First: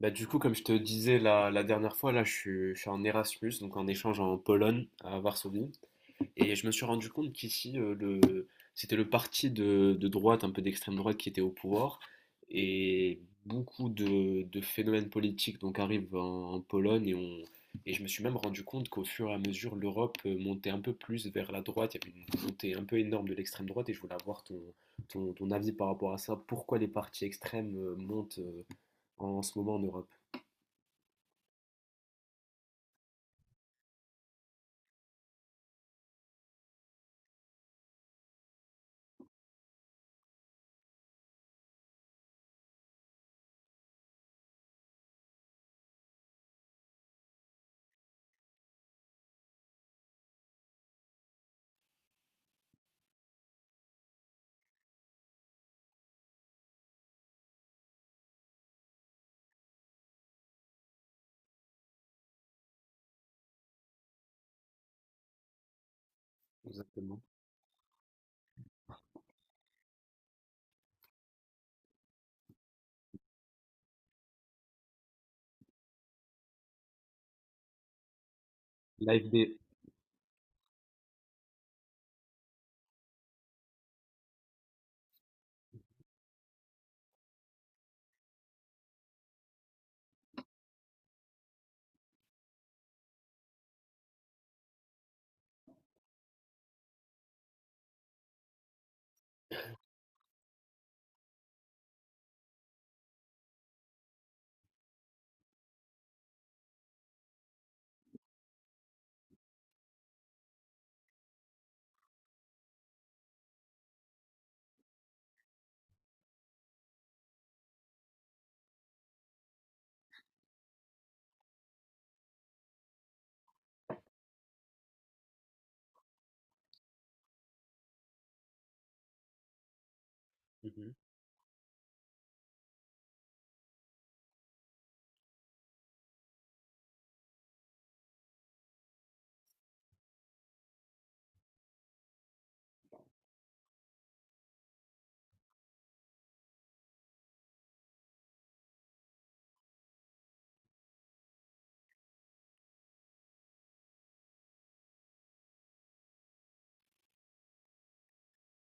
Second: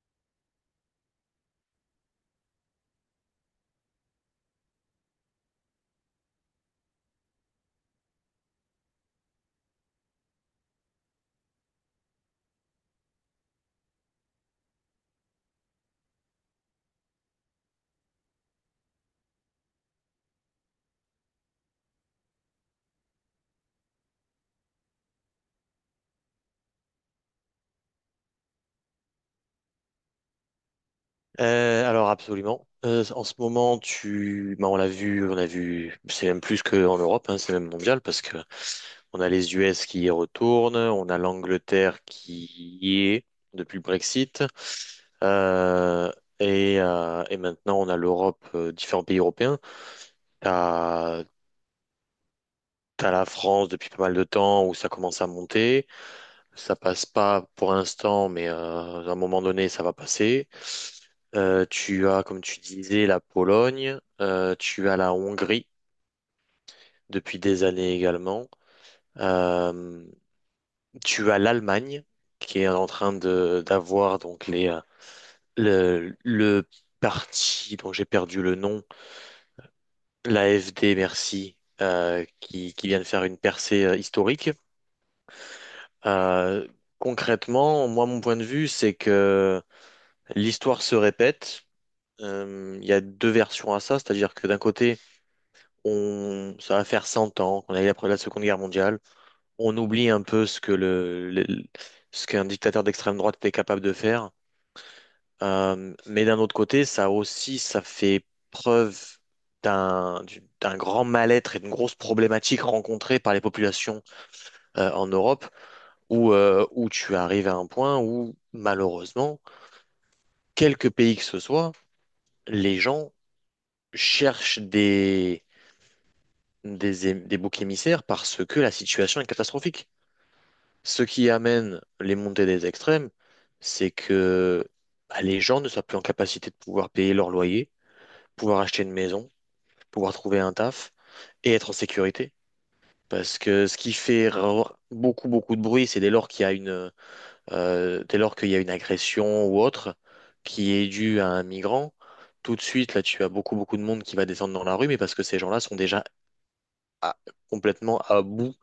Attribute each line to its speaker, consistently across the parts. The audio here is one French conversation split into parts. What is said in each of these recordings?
Speaker 1: Comme je te disais la dernière fois, là, je suis en Erasmus, donc en échange en Pologne, à Varsovie. Et je me suis rendu compte qu'ici, c'était le parti de droite, un peu d'extrême droite, qui était au pouvoir. Et beaucoup de phénomènes politiques donc, arrivent en Pologne. Et je me suis même rendu compte qu'au fur et à mesure, l'Europe montait un peu plus vers la droite. Il y avait une montée un peu énorme de l'extrême droite. Et je voulais avoir ton avis par rapport à ça. Pourquoi les partis extrêmes montent en ce moment en Europe?
Speaker 2: Alors absolument. En ce moment, bah, on a vu, c'est même plus qu'en Europe, hein, c'est même mondial parce que on a les US qui y retournent, on a l'Angleterre qui y est depuis le Brexit, euh, et maintenant on a l'Europe, différents pays européens. T'as, t'as la France depuis pas mal de temps où ça commence à monter. Ça passe pas pour l'instant, mais à un moment donné, ça va passer. Tu as, comme tu disais, la Pologne. Tu as la Hongrie
Speaker 1: Exactement.
Speaker 2: depuis des années également. Euh, Tu as l'Allemagne qui est en train de d'avoir donc les le parti dont j'ai perdu le nom,
Speaker 1: L'AFD.
Speaker 2: l'AfD, merci, qui vient de faire une percée historique. Euh, Concrètement, moi, mon point de vue, c'est que l'histoire se répète. Il y a deux versions à ça, c'est-à-dire que d'un côté, ça va faire 100 ans qu'on a eu après la Seconde Guerre mondiale. On oublie un peu ce que le- ce qu'un dictateur d'extrême droite était capable de faire. Mais d'un autre côté, ça aussi, ça fait preuve d'un grand mal-être et d'une grosse problématique rencontrée par les populations en Europe, où tu arrives à un point où, malheureusement, quelques pays que ce soit, les gens cherchent des boucs émissaires parce que la situation est catastrophique.
Speaker 1: Mhm,
Speaker 2: Ce qui amène les montées des extrêmes, c'est que bah, les gens ne sont plus en capacité de pouvoir payer leur loyer, pouvoir acheter une maison, pouvoir trouver un taf et être en sécurité. Parce que ce qui fait beaucoup, beaucoup de bruit, c'est dès lors qu'il y a une agression ou autre qui est due à un migrant, tout de suite, là, tu as beaucoup, beaucoup de monde qui va descendre dans la rue, mais parce que ces gens-là sont déjà à- complètement à bout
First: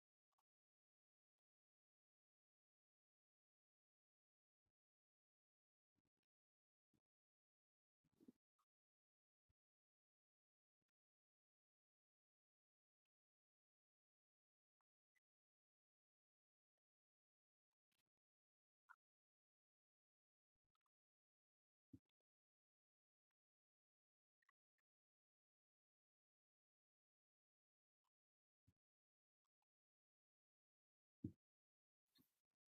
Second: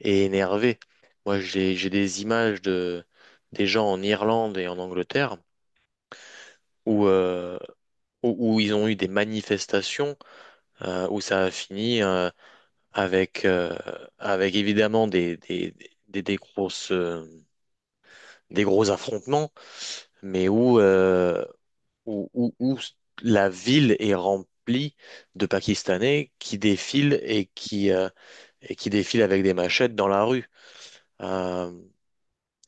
Speaker 2: et énervé. Moi, j'ai des images de des gens en Irlande et en Angleterre où euh, où ils ont eu des manifestations où ça a fini avec euh, avec évidemment des, des grosses euh, des gros affrontements, mais où la ville est remplie de Pakistanais qui défilent et qui défilent avec des machettes dans la rue. Euh,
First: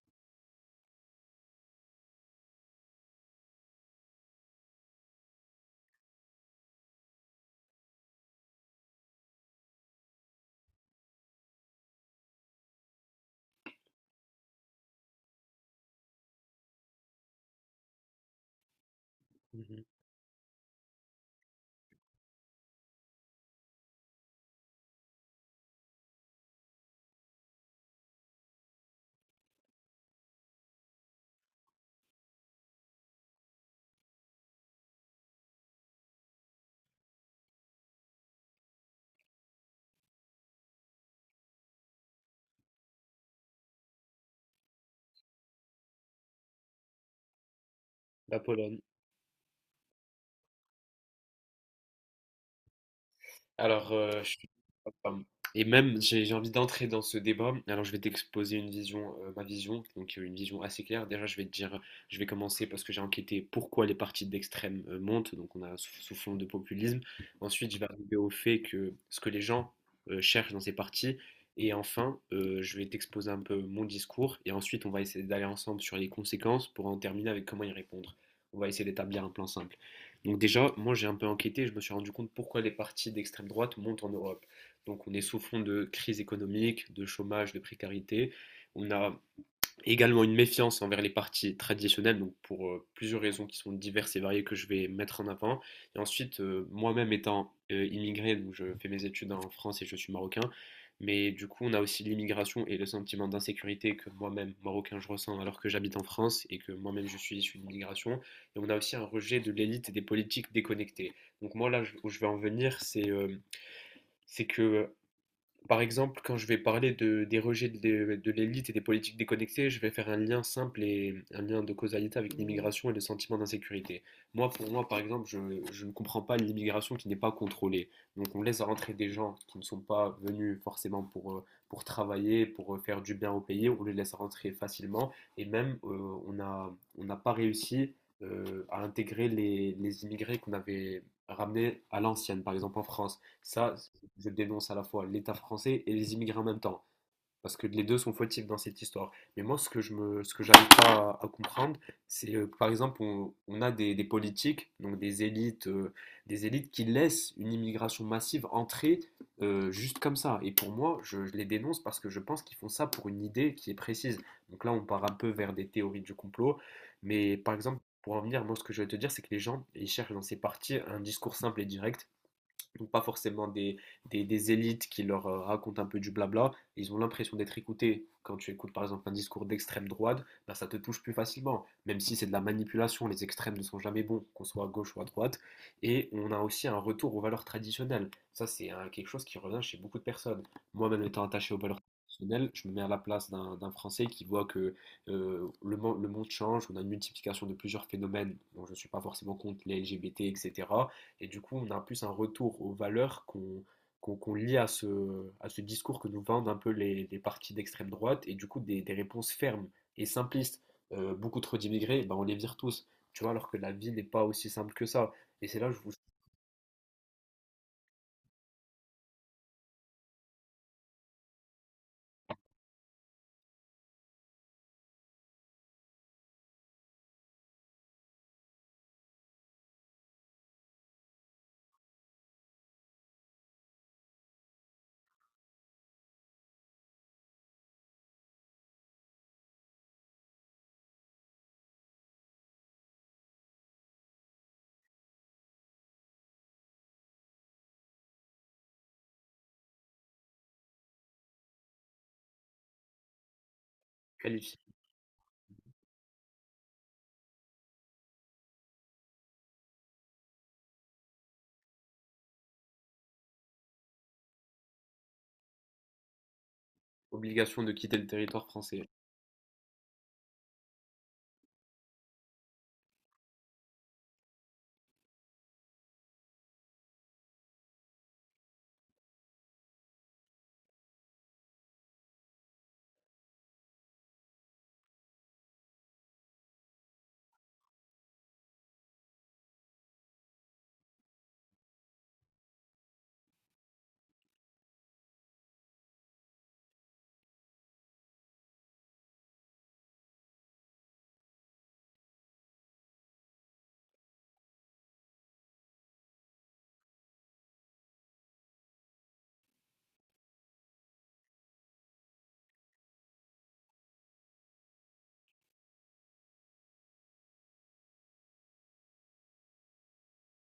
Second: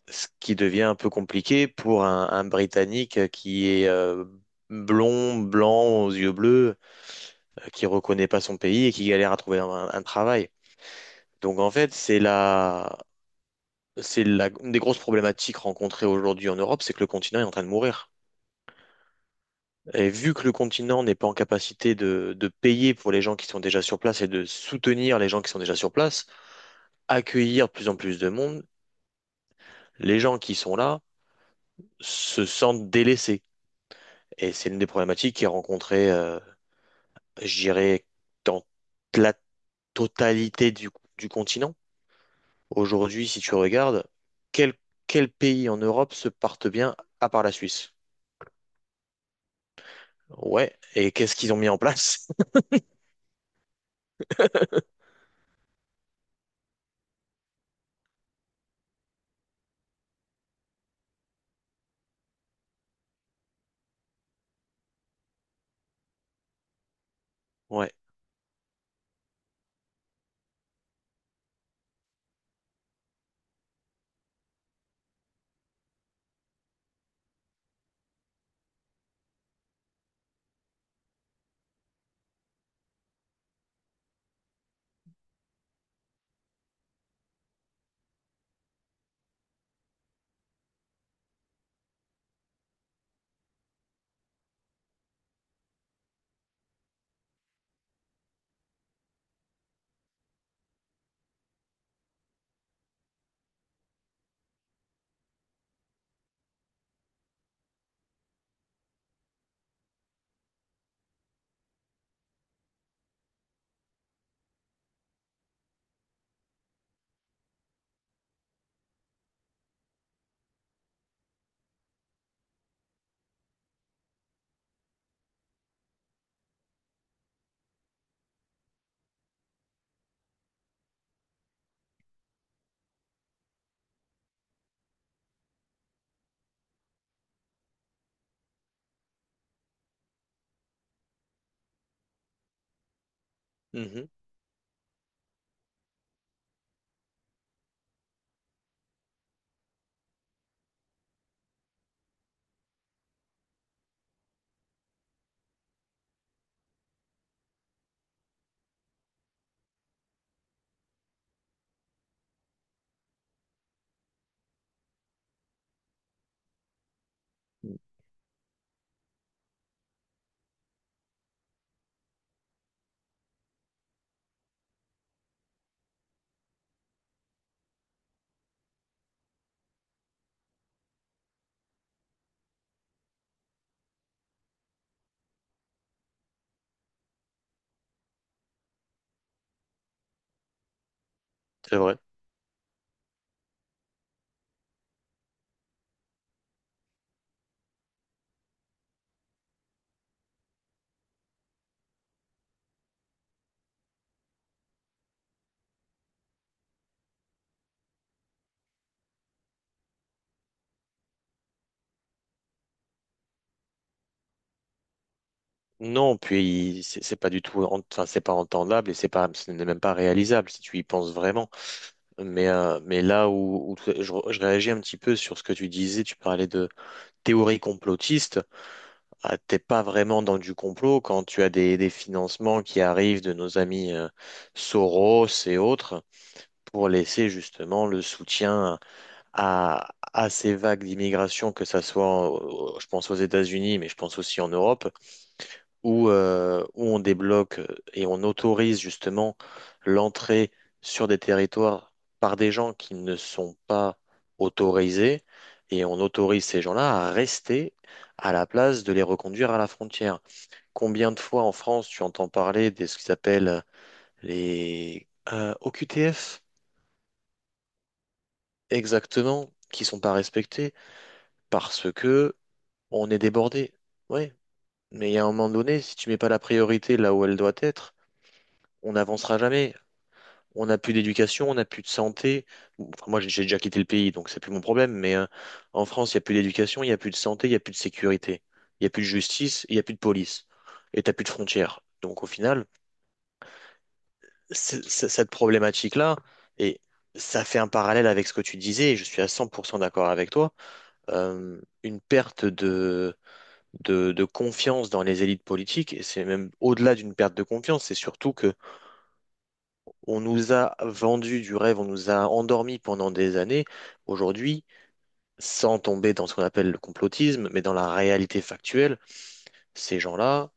Speaker 2: Ce qui devient un peu compliqué pour un Britannique qui est blond, blanc, aux yeux bleus, qui reconnaît pas son pays et qui galère à trouver un travail. Donc en fait, une des grosses problématiques rencontrées aujourd'hui en Europe, c'est que le continent est en train de mourir.
Speaker 1: mhm.
Speaker 2: Et vu que le continent n'est pas en capacité de payer pour les gens qui sont déjà sur place et de soutenir les gens qui sont déjà sur place, accueillir de plus en plus de monde, les gens qui sont là se sentent délaissés. Et c'est l'une des problématiques qui est rencontrée, je dirais, dans la totalité du continent. Aujourd'hui, si tu regardes, quel, quel pays en Europe se porte bien à part la Suisse?
Speaker 1: La Pologne.
Speaker 2: Ouais, et qu'est-ce qu'ils ont mis en place?
Speaker 1: Alors, je suis... pardon. Et même, j'ai envie d'entrer dans ce débat. Alors, je vais t'exposer une vision, ma vision, donc une vision assez claire. Déjà, je vais te dire, je vais commencer parce que j'ai enquêté pourquoi les partis d'extrême montent. Donc, on a sous fond de populisme. Ensuite, je vais
Speaker 2: Ouais,
Speaker 1: arriver au fait que ce que les gens cherchent dans ces partis. Et enfin, je vais t'exposer un peu mon discours. Et ensuite, on va essayer d'aller ensemble sur les conséquences pour en terminer avec comment y répondre. On va essayer d'établir un plan simple. Donc déjà, moi j'ai un peu enquêté, je me suis rendu compte pourquoi les partis d'extrême droite montent en Europe. Donc on est sous fond de crise économique, de chômage, de précarité. On a également une méfiance envers les partis traditionnels, donc pour plusieurs raisons qui sont diverses et variées que je vais mettre en avant. Et ensuite, moi-même étant immigré, donc je fais mes études en France et je suis marocain, mais du coup, on a aussi l'immigration et le sentiment d'insécurité que moi-même, marocain, je ressens alors que j'habite en France et que moi-même je suis issu d'immigration. Et on a aussi un rejet de l'élite et des politiques déconnectées. Donc moi, là où je vais en venir, c'est que par exemple, quand je vais parler des rejets de l'élite et des politiques déconnectées, je vais faire un lien simple et un lien de causalité avec l'immigration et le sentiment d'insécurité. Moi, pour moi, par exemple, je ne comprends pas l'immigration qui n'est pas contrôlée. Donc, on laisse rentrer des gens qui ne sont pas venus forcément pour travailler, pour faire du bien au pays. On les laisse rentrer facilement et même on n'a pas réussi à intégrer les immigrés qu'on avait ramenés à l'ancienne, par exemple en France. Ça,
Speaker 2: mhm,
Speaker 1: je dénonce à la fois l'État français et les immigrés en même temps, parce que les deux sont fautifs dans cette histoire. Mais moi, ce que j'arrive pas à comprendre, c'est par exemple, on a des politiques, donc des élites qui laissent une immigration massive entrer juste comme ça. Et pour moi, je les dénonce parce que je pense qu'ils font ça pour une idée qui est précise. Donc là, on part un peu vers des théories du complot, mais par exemple. Pour en venir, moi, ce que je vais te dire, c'est que les gens, ils cherchent dans ces partis un discours simple et direct donc pas forcément des élites qui leur racontent un peu du blabla, ils ont l'impression d'être écoutés. Quand tu écoutes par exemple un discours d'extrême droite, ben ça te touche plus facilement, même si c'est de la manipulation, les extrêmes ne sont jamais bons, qu'on soit à gauche ou à droite. Et on a aussi un retour aux valeurs traditionnelles. Ça, c'est hein, quelque chose qui revient chez beaucoup de personnes. Moi-même étant attaché aux
Speaker 2: c'est
Speaker 1: valeurs
Speaker 2: vrai.
Speaker 1: traditionnelles, je me mets à la place d'un Français qui voit que le monde change, on a une multiplication de plusieurs phénomènes dont je ne suis pas forcément contre, les LGBT, etc. Et du coup, on a plus un retour aux valeurs qu'on qu'on lie à ce discours que nous vendent un peu les partis d'extrême droite et du coup des réponses fermes et simplistes. Beaucoup trop d'immigrés, ben, on les vire tous. Tu vois, alors que la vie n'est pas aussi simple que ça. Et c'est là que je vous
Speaker 2: Non, puis c'est pas du tout, enfin c'est pas entendable et c'est pas, ce n'est même pas réalisable si tu y penses vraiment. Mais là où je réagis un petit peu sur ce que tu disais, tu parlais de théorie complotiste. Ah, t'es pas vraiment dans du complot quand tu as des financements qui arrivent de nos amis Soros et autres pour laisser justement le soutien à ces vagues d'immigration, que ça soit, je pense aux États-Unis, mais je pense aussi en Europe, où on débloque et on autorise justement l'entrée sur des territoires par des gens qui ne sont pas
Speaker 1: qualifie
Speaker 2: autorisés, et on autorise ces gens-là à rester à la place de les reconduire à la frontière. Combien de fois en France tu entends parler de ce qu'ils appellent les OQTF,
Speaker 1: obligation de quitter le territoire français.
Speaker 2: exactement, qui sont pas respectés parce que on est débordé. Ouais, mais il y a un moment donné, si tu mets pas la priorité là où elle doit être, on n'avancera jamais. On n'a plus d'éducation, on n'a plus de santé. Enfin, moi, j'ai déjà quitté le pays, donc c'est plus mon problème. Mais en France, il n'y a plus d'éducation, il n'y a plus de santé, il n'y a plus de sécurité, il n'y a plus de justice, il n'y a plus de police, et t'as plus de frontières. Donc au final. Cette problématique-là, et ça fait un parallèle avec ce que tu disais, et je suis à 100% d'accord avec toi, une perte de confiance dans les élites politiques, et c'est même au-delà d'une perte de confiance, c'est surtout que on nous a vendu du rêve, on nous a endormis pendant des années, aujourd'hui, sans tomber dans ce qu'on appelle le complotisme, mais dans la réalité factuelle, ces gens-là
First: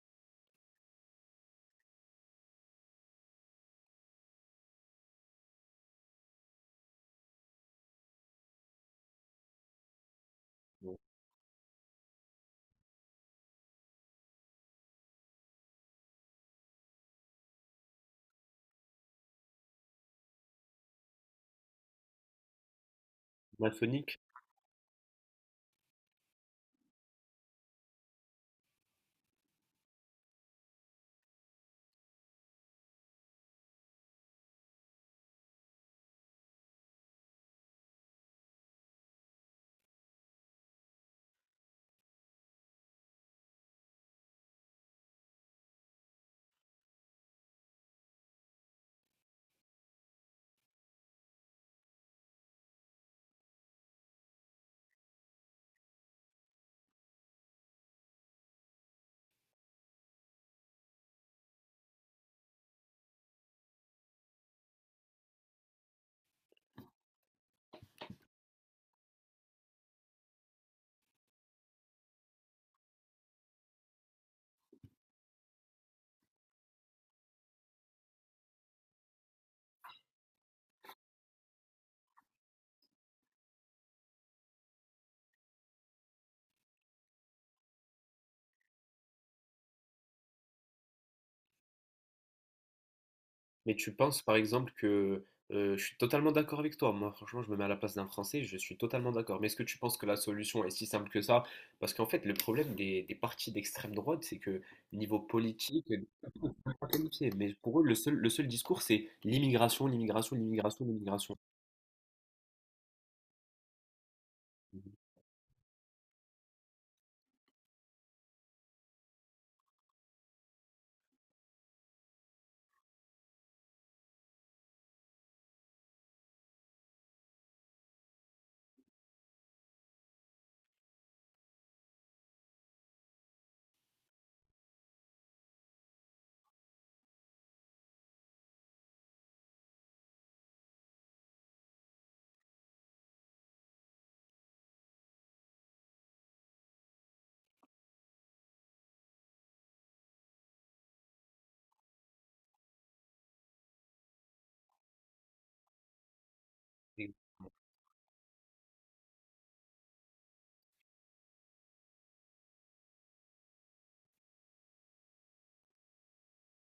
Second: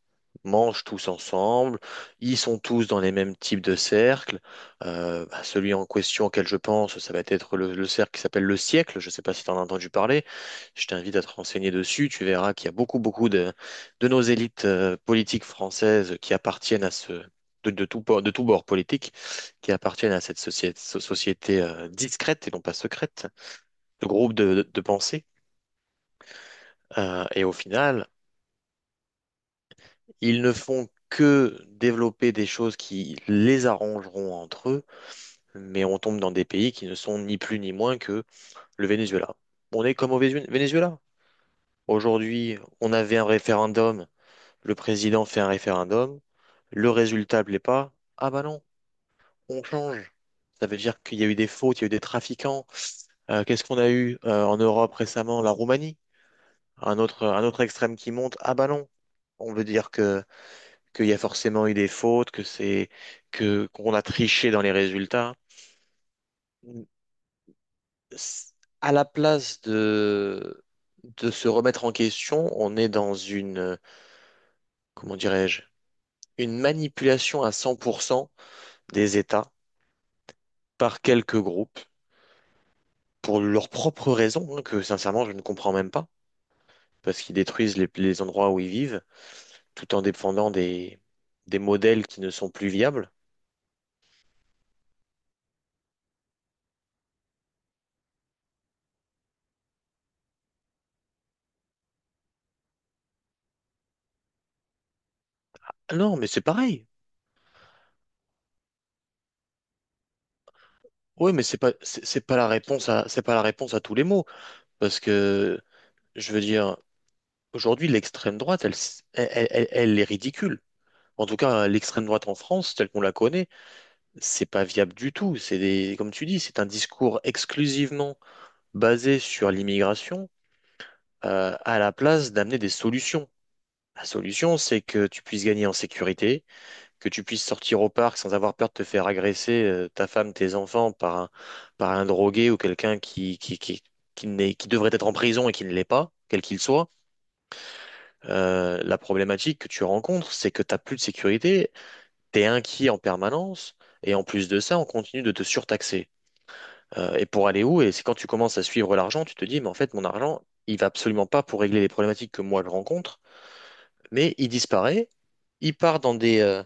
Speaker 2: mangent tous ensemble, ils sont tous dans les mêmes types de cercles. Bah, celui en question auquel je pense, ça va être le cercle qui s'appelle le siècle. Je ne sais pas si tu en as entendu parler. Je
Speaker 1: Bon,
Speaker 2: t'invite à te renseigner dessus. Tu verras qu'il y a beaucoup, beaucoup de nos élites politiques françaises qui appartiennent à ce. De tout bord politique, qui appartiennent à cette société, société, discrète et non pas secrète, de
Speaker 1: maçonnique.
Speaker 2: groupe de pensée. Et au final, ils ne font que développer des choses qui les arrangeront entre eux, mais on tombe dans des pays qui ne sont ni plus ni moins que le Venezuela. On est comme au Venezuela. Aujourd'hui, on avait un référendum, le président fait un référendum, le résultat plaît pas. Ah bah non, on change. Ça veut dire qu'il y a eu des fautes, il y a eu des trafiquants. Qu'est-ce qu'on a eu en Europe récemment? La Roumanie, un autre extrême qui monte. Ah bah non, on veut dire que qu'il y a forcément eu des fautes, que c'est que qu'on a triché dans les résultats. S- À la place de se remettre en question, on est dans une comment dirais-je, une manipulation à 100% des États par quelques groupes pour leurs propres raisons, hein, que sincèrement je ne comprends même pas, parce qu'ils détruisent les endroits où ils vivent tout en défendant des modèles qui ne sont plus viables.
Speaker 1: Mais tu penses par exemple que je suis totalement d'accord avec toi. Moi, franchement, je me mets à la place d'un Français, je suis totalement d'accord. Mais est-ce que tu penses que la solution est si simple que ça? Parce qu'en fait, le problème des partis d'extrême droite, c'est que niveau politique, ils
Speaker 2: Non, mais c'est
Speaker 1: sont
Speaker 2: pareil.
Speaker 1: pas qualifiés. Mais pour eux, le seul discours, c'est l'immigration, l'immigration, l'immigration,
Speaker 2: Oui,
Speaker 1: l'immigration.
Speaker 2: mais c'est pas la réponse à tous les maux. Parce que, je veux dire, aujourd'hui, l'extrême droite, elle, elle est ridicule. En tout cas, l'extrême droite en France, telle qu'on la connaît, c'est pas viable du tout. Comme tu dis, c'est un discours exclusivement basé sur l'immigration, à la place d'amener des solutions. La solution, c'est que tu puisses gagner en sécurité, que tu puisses sortir au parc sans avoir peur de te faire agresser, ta femme, tes enfants, par un drogué ou quelqu'un qui n'est- qui devrait être en prison et qui ne l'est pas, quel qu'il soit. La problématique que tu rencontres, c'est que tu n'as plus de sécurité, tu es inquiet en permanence, et en plus de ça, on continue de te surtaxer. Et pour aller où? Et c'est quand tu commences à suivre l'argent, tu te dis, mais en fait, mon argent, il va absolument pas pour régler les problématiques que moi je rencontre, mais il disparaît, il part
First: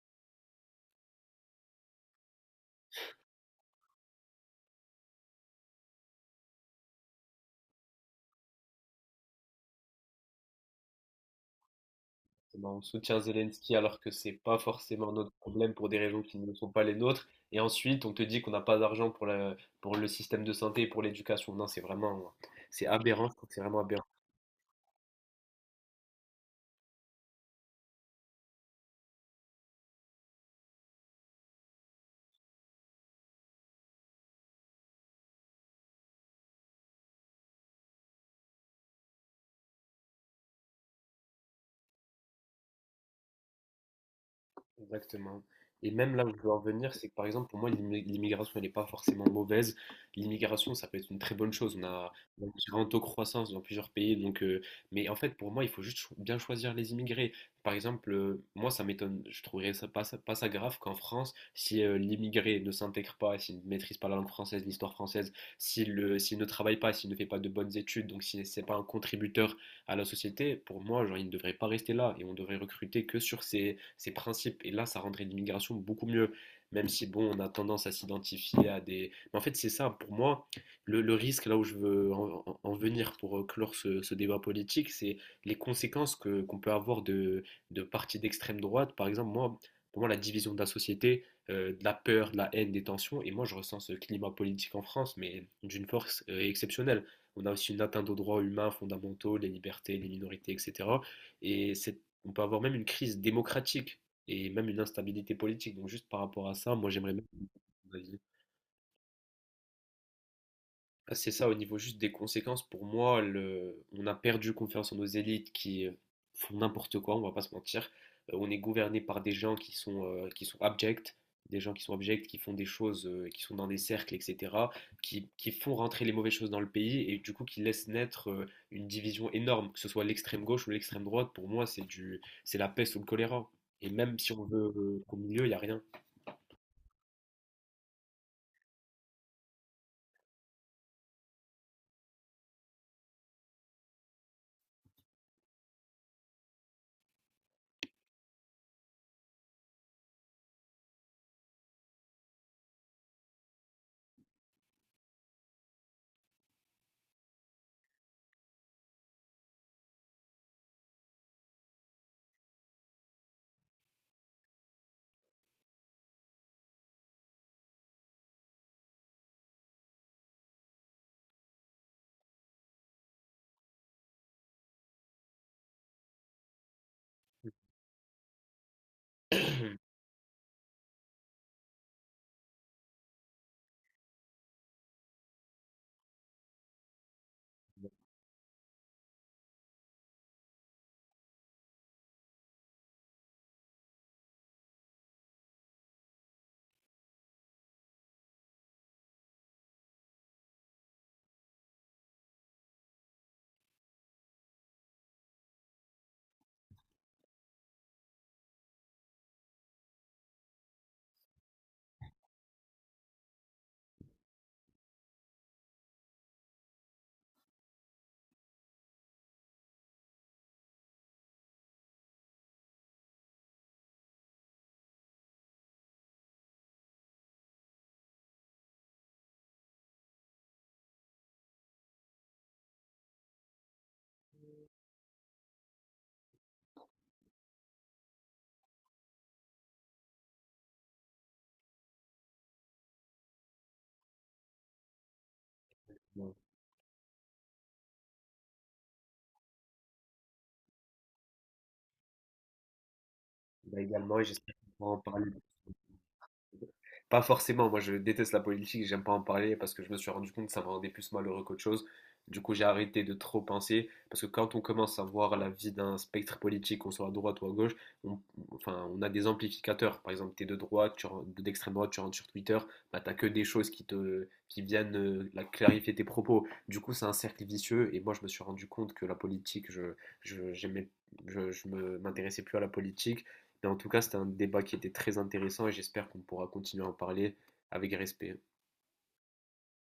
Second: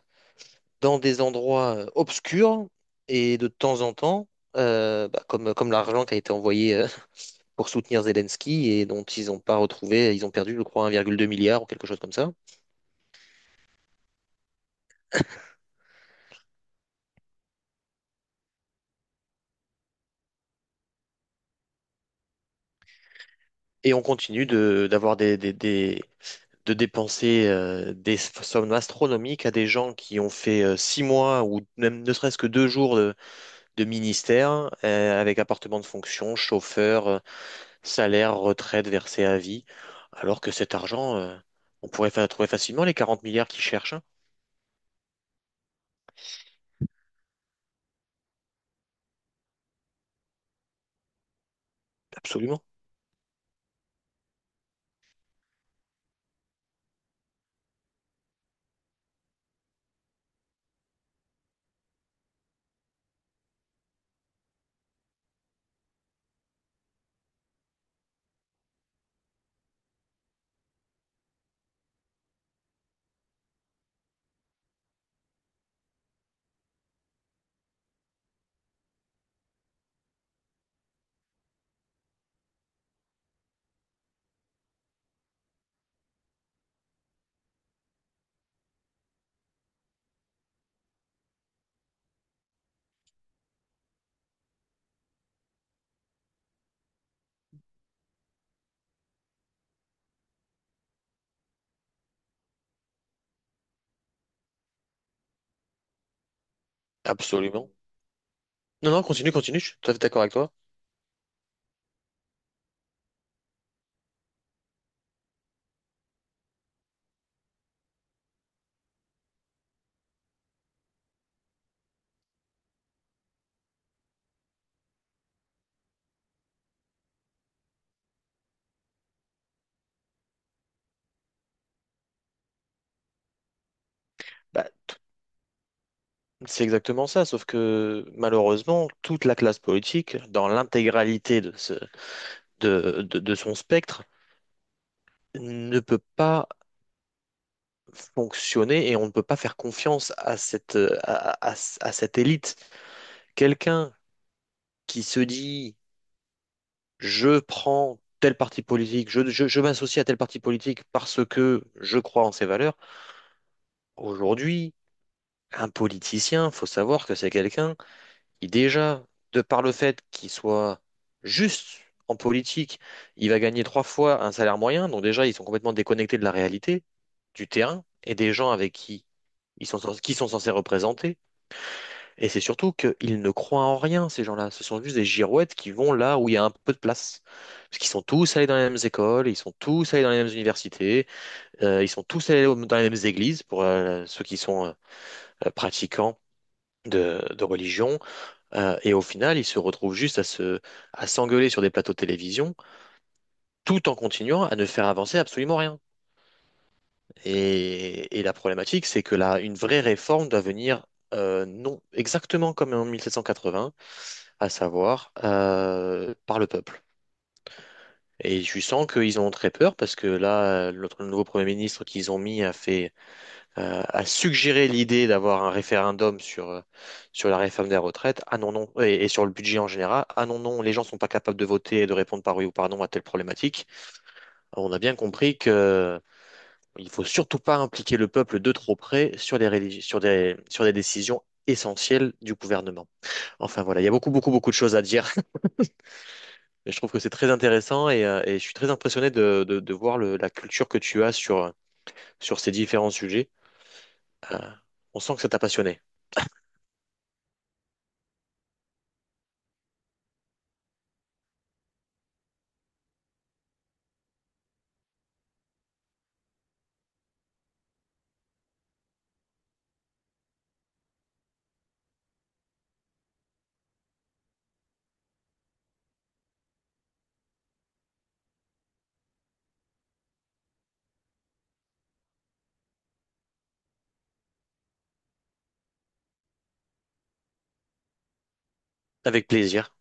Speaker 2: dans des endroits obscurs, et de temps en temps, bah, comme l'argent qui a été envoyé pour soutenir Zelensky et dont ils n'ont pas retrouvé, ils ont perdu, je crois, 1,2 milliard ou quelque chose comme ça.
Speaker 1: Exactement. On soutient Zelensky alors que c'est pas forcément notre problème pour des raisons qui ne sont pas les nôtres. Et ensuite, on te dit qu'on n'a pas d'argent pour pour le système de santé, pour l'éducation. Non, c'est vraiment, c'est aberrant. Je trouve que c'est vraiment
Speaker 2: Et on
Speaker 1: aberrant.
Speaker 2: continue de dépenser des sommes astronomiques à des gens qui ont fait 6 mois ou même ne serait-ce que 2 jours de ministère avec appartement de fonction, chauffeur, salaire, retraite versée à vie, alors que cet argent, on pourrait trouver facilement les 40 milliards qu'ils cherchent, hein.
Speaker 1: Exactement. Et même là où je veux en venir, c'est que par exemple, pour moi, l'immigration, elle n'est pas forcément mauvaise. L'immigration, ça peut être une très bonne chose. On
Speaker 2: Absolument,
Speaker 1: a un taux de croissance dans plusieurs pays. Donc, mais en fait, pour moi, il faut juste bien choisir les immigrés. Par exemple, moi, ça m'étonne, je trouverais ça pas, ça- pas ça grave qu'en France, si l'immigré ne s'intègre pas, s'il ne maîtrise pas la langue française, l'histoire française, s'il ne travaille pas, s'il ne fait pas de bonnes études, donc s'il n'est pas un contributeur à la société, pour moi, genre, il ne devrait pas rester là et on devrait recruter que sur ces principes. Et là, ça rendrait l'immigration beaucoup mieux, même si, bon, on a tendance à s'identifier à des... Mais en fait, c'est ça, pour moi, le risque, là où je veux en venir pour clore ce débat politique, c'est les conséquences qu'on peut avoir de partis d'extrême droite. Par exemple, moi, pour moi, la division de la société de la peur, de la haine, des tensions. Et moi, je ressens ce climat politique en France, mais d'une force exceptionnelle. On a aussi une atteinte aux droits humains fondamentaux, les libertés, les minorités, etc. On peut avoir même une crise démocratique et même une instabilité politique. Donc juste par rapport à ça, moi j'aimerais bien...
Speaker 2: absolument. Non, non, continue, continue, je suis tout à fait d'accord avec toi.
Speaker 1: C'est ça, au niveau juste des conséquences, pour moi, le... on a perdu confiance en nos élites qui font n'importe quoi, on va pas se mentir. On est gouverné par des gens qui sont abjects, des gens qui sont abjects, qui font des choses, qui sont dans des cercles, etc., qui font rentrer les mauvaises choses dans le pays et du coup qui laissent naître une division énorme, que ce soit l'extrême gauche ou l'extrême droite. Pour moi, c'est la peste ou le choléra. Et même si on
Speaker 2: Bah,
Speaker 1: veut qu'au milieu, il n'y a rien.
Speaker 2: c'est exactement ça, sauf que malheureusement, toute la classe politique, dans l'intégralité de ce, de son spectre ne peut pas fonctionner et on ne peut pas faire confiance à cette élite. Quelqu'un qui se dit, je prends tel parti politique, je m'associe à tel parti politique parce que je crois en ses valeurs. Aujourd'hui, un politicien, faut savoir que c'est quelqu'un. Et déjà, de par le fait qu'il soit juste en politique, il va gagner 3 fois un salaire moyen. Donc déjà, ils sont complètement déconnectés de la réalité, du terrain et des gens avec qui ils sont, qui sont censés représenter. Et c'est surtout qu'ils ne croient en rien, ces gens-là. Ce sont juste des girouettes qui vont là où il y a un peu de place. Parce qu'ils sont tous allés dans les mêmes écoles, ils sont tous allés dans les mêmes universités, ils sont tous allés dans les mêmes églises pour ceux qui sont pratiquants de religion. Et au final, ils se retrouvent juste à s'engueuler sur des plateaux de télévision, tout en continuant à ne faire avancer absolument rien. Et la problématique, c'est que là, une vraie réforme doit venir, non, exactement comme en 1780, à savoir par le peuple. Et je sens qu'ils en ont très peur parce que là, notre nouveau Premier ministre qu'ils ont mis a suggéré l'idée d'avoir un référendum sur la réforme des retraites. Ah non, non, et sur le budget en général. Ah non, non, les gens sont pas capables de voter et de répondre par oui ou par non à telle problématique. On a bien compris que il faut surtout pas impliquer le peuple de trop près sur des, rélig- sur des décisions essentielles du gouvernement. Enfin voilà, il y a beaucoup, beaucoup, beaucoup de choses à dire.
Speaker 1: Bon,
Speaker 2: Et je trouve que c'est très intéressant et je suis très impressionné de voir la culture que tu as sur ces différents sujets.
Speaker 1: bah également, et
Speaker 2: Euh,
Speaker 1: j'espère qu'on pourra en
Speaker 2: on sent que ça
Speaker 1: parler.
Speaker 2: t'a passionné.
Speaker 1: Pas forcément, moi je déteste la politique, j'aime pas en parler parce que je me suis rendu compte que ça me rendait plus malheureux qu'autre chose. Du coup, j'ai arrêté de trop penser parce que quand on commence à voir la vie d'un spectre politique, qu'on soit à droite ou à gauche, on, enfin, on a des amplificateurs. Par exemple, tu es de droite, d'extrême droite, tu rentres sur Twitter, bah, tu n'as que des choses qui viennent la clarifier tes propos. Du coup, c'est un cercle vicieux et moi, je me suis rendu compte que la politique, je, j'aimais- m'intéressais plus à la politique mais en tout cas, c'était un débat qui était très intéressant et j'espère qu'on pourra continuer à en parler avec respect.
Speaker 2: Avec plaisir.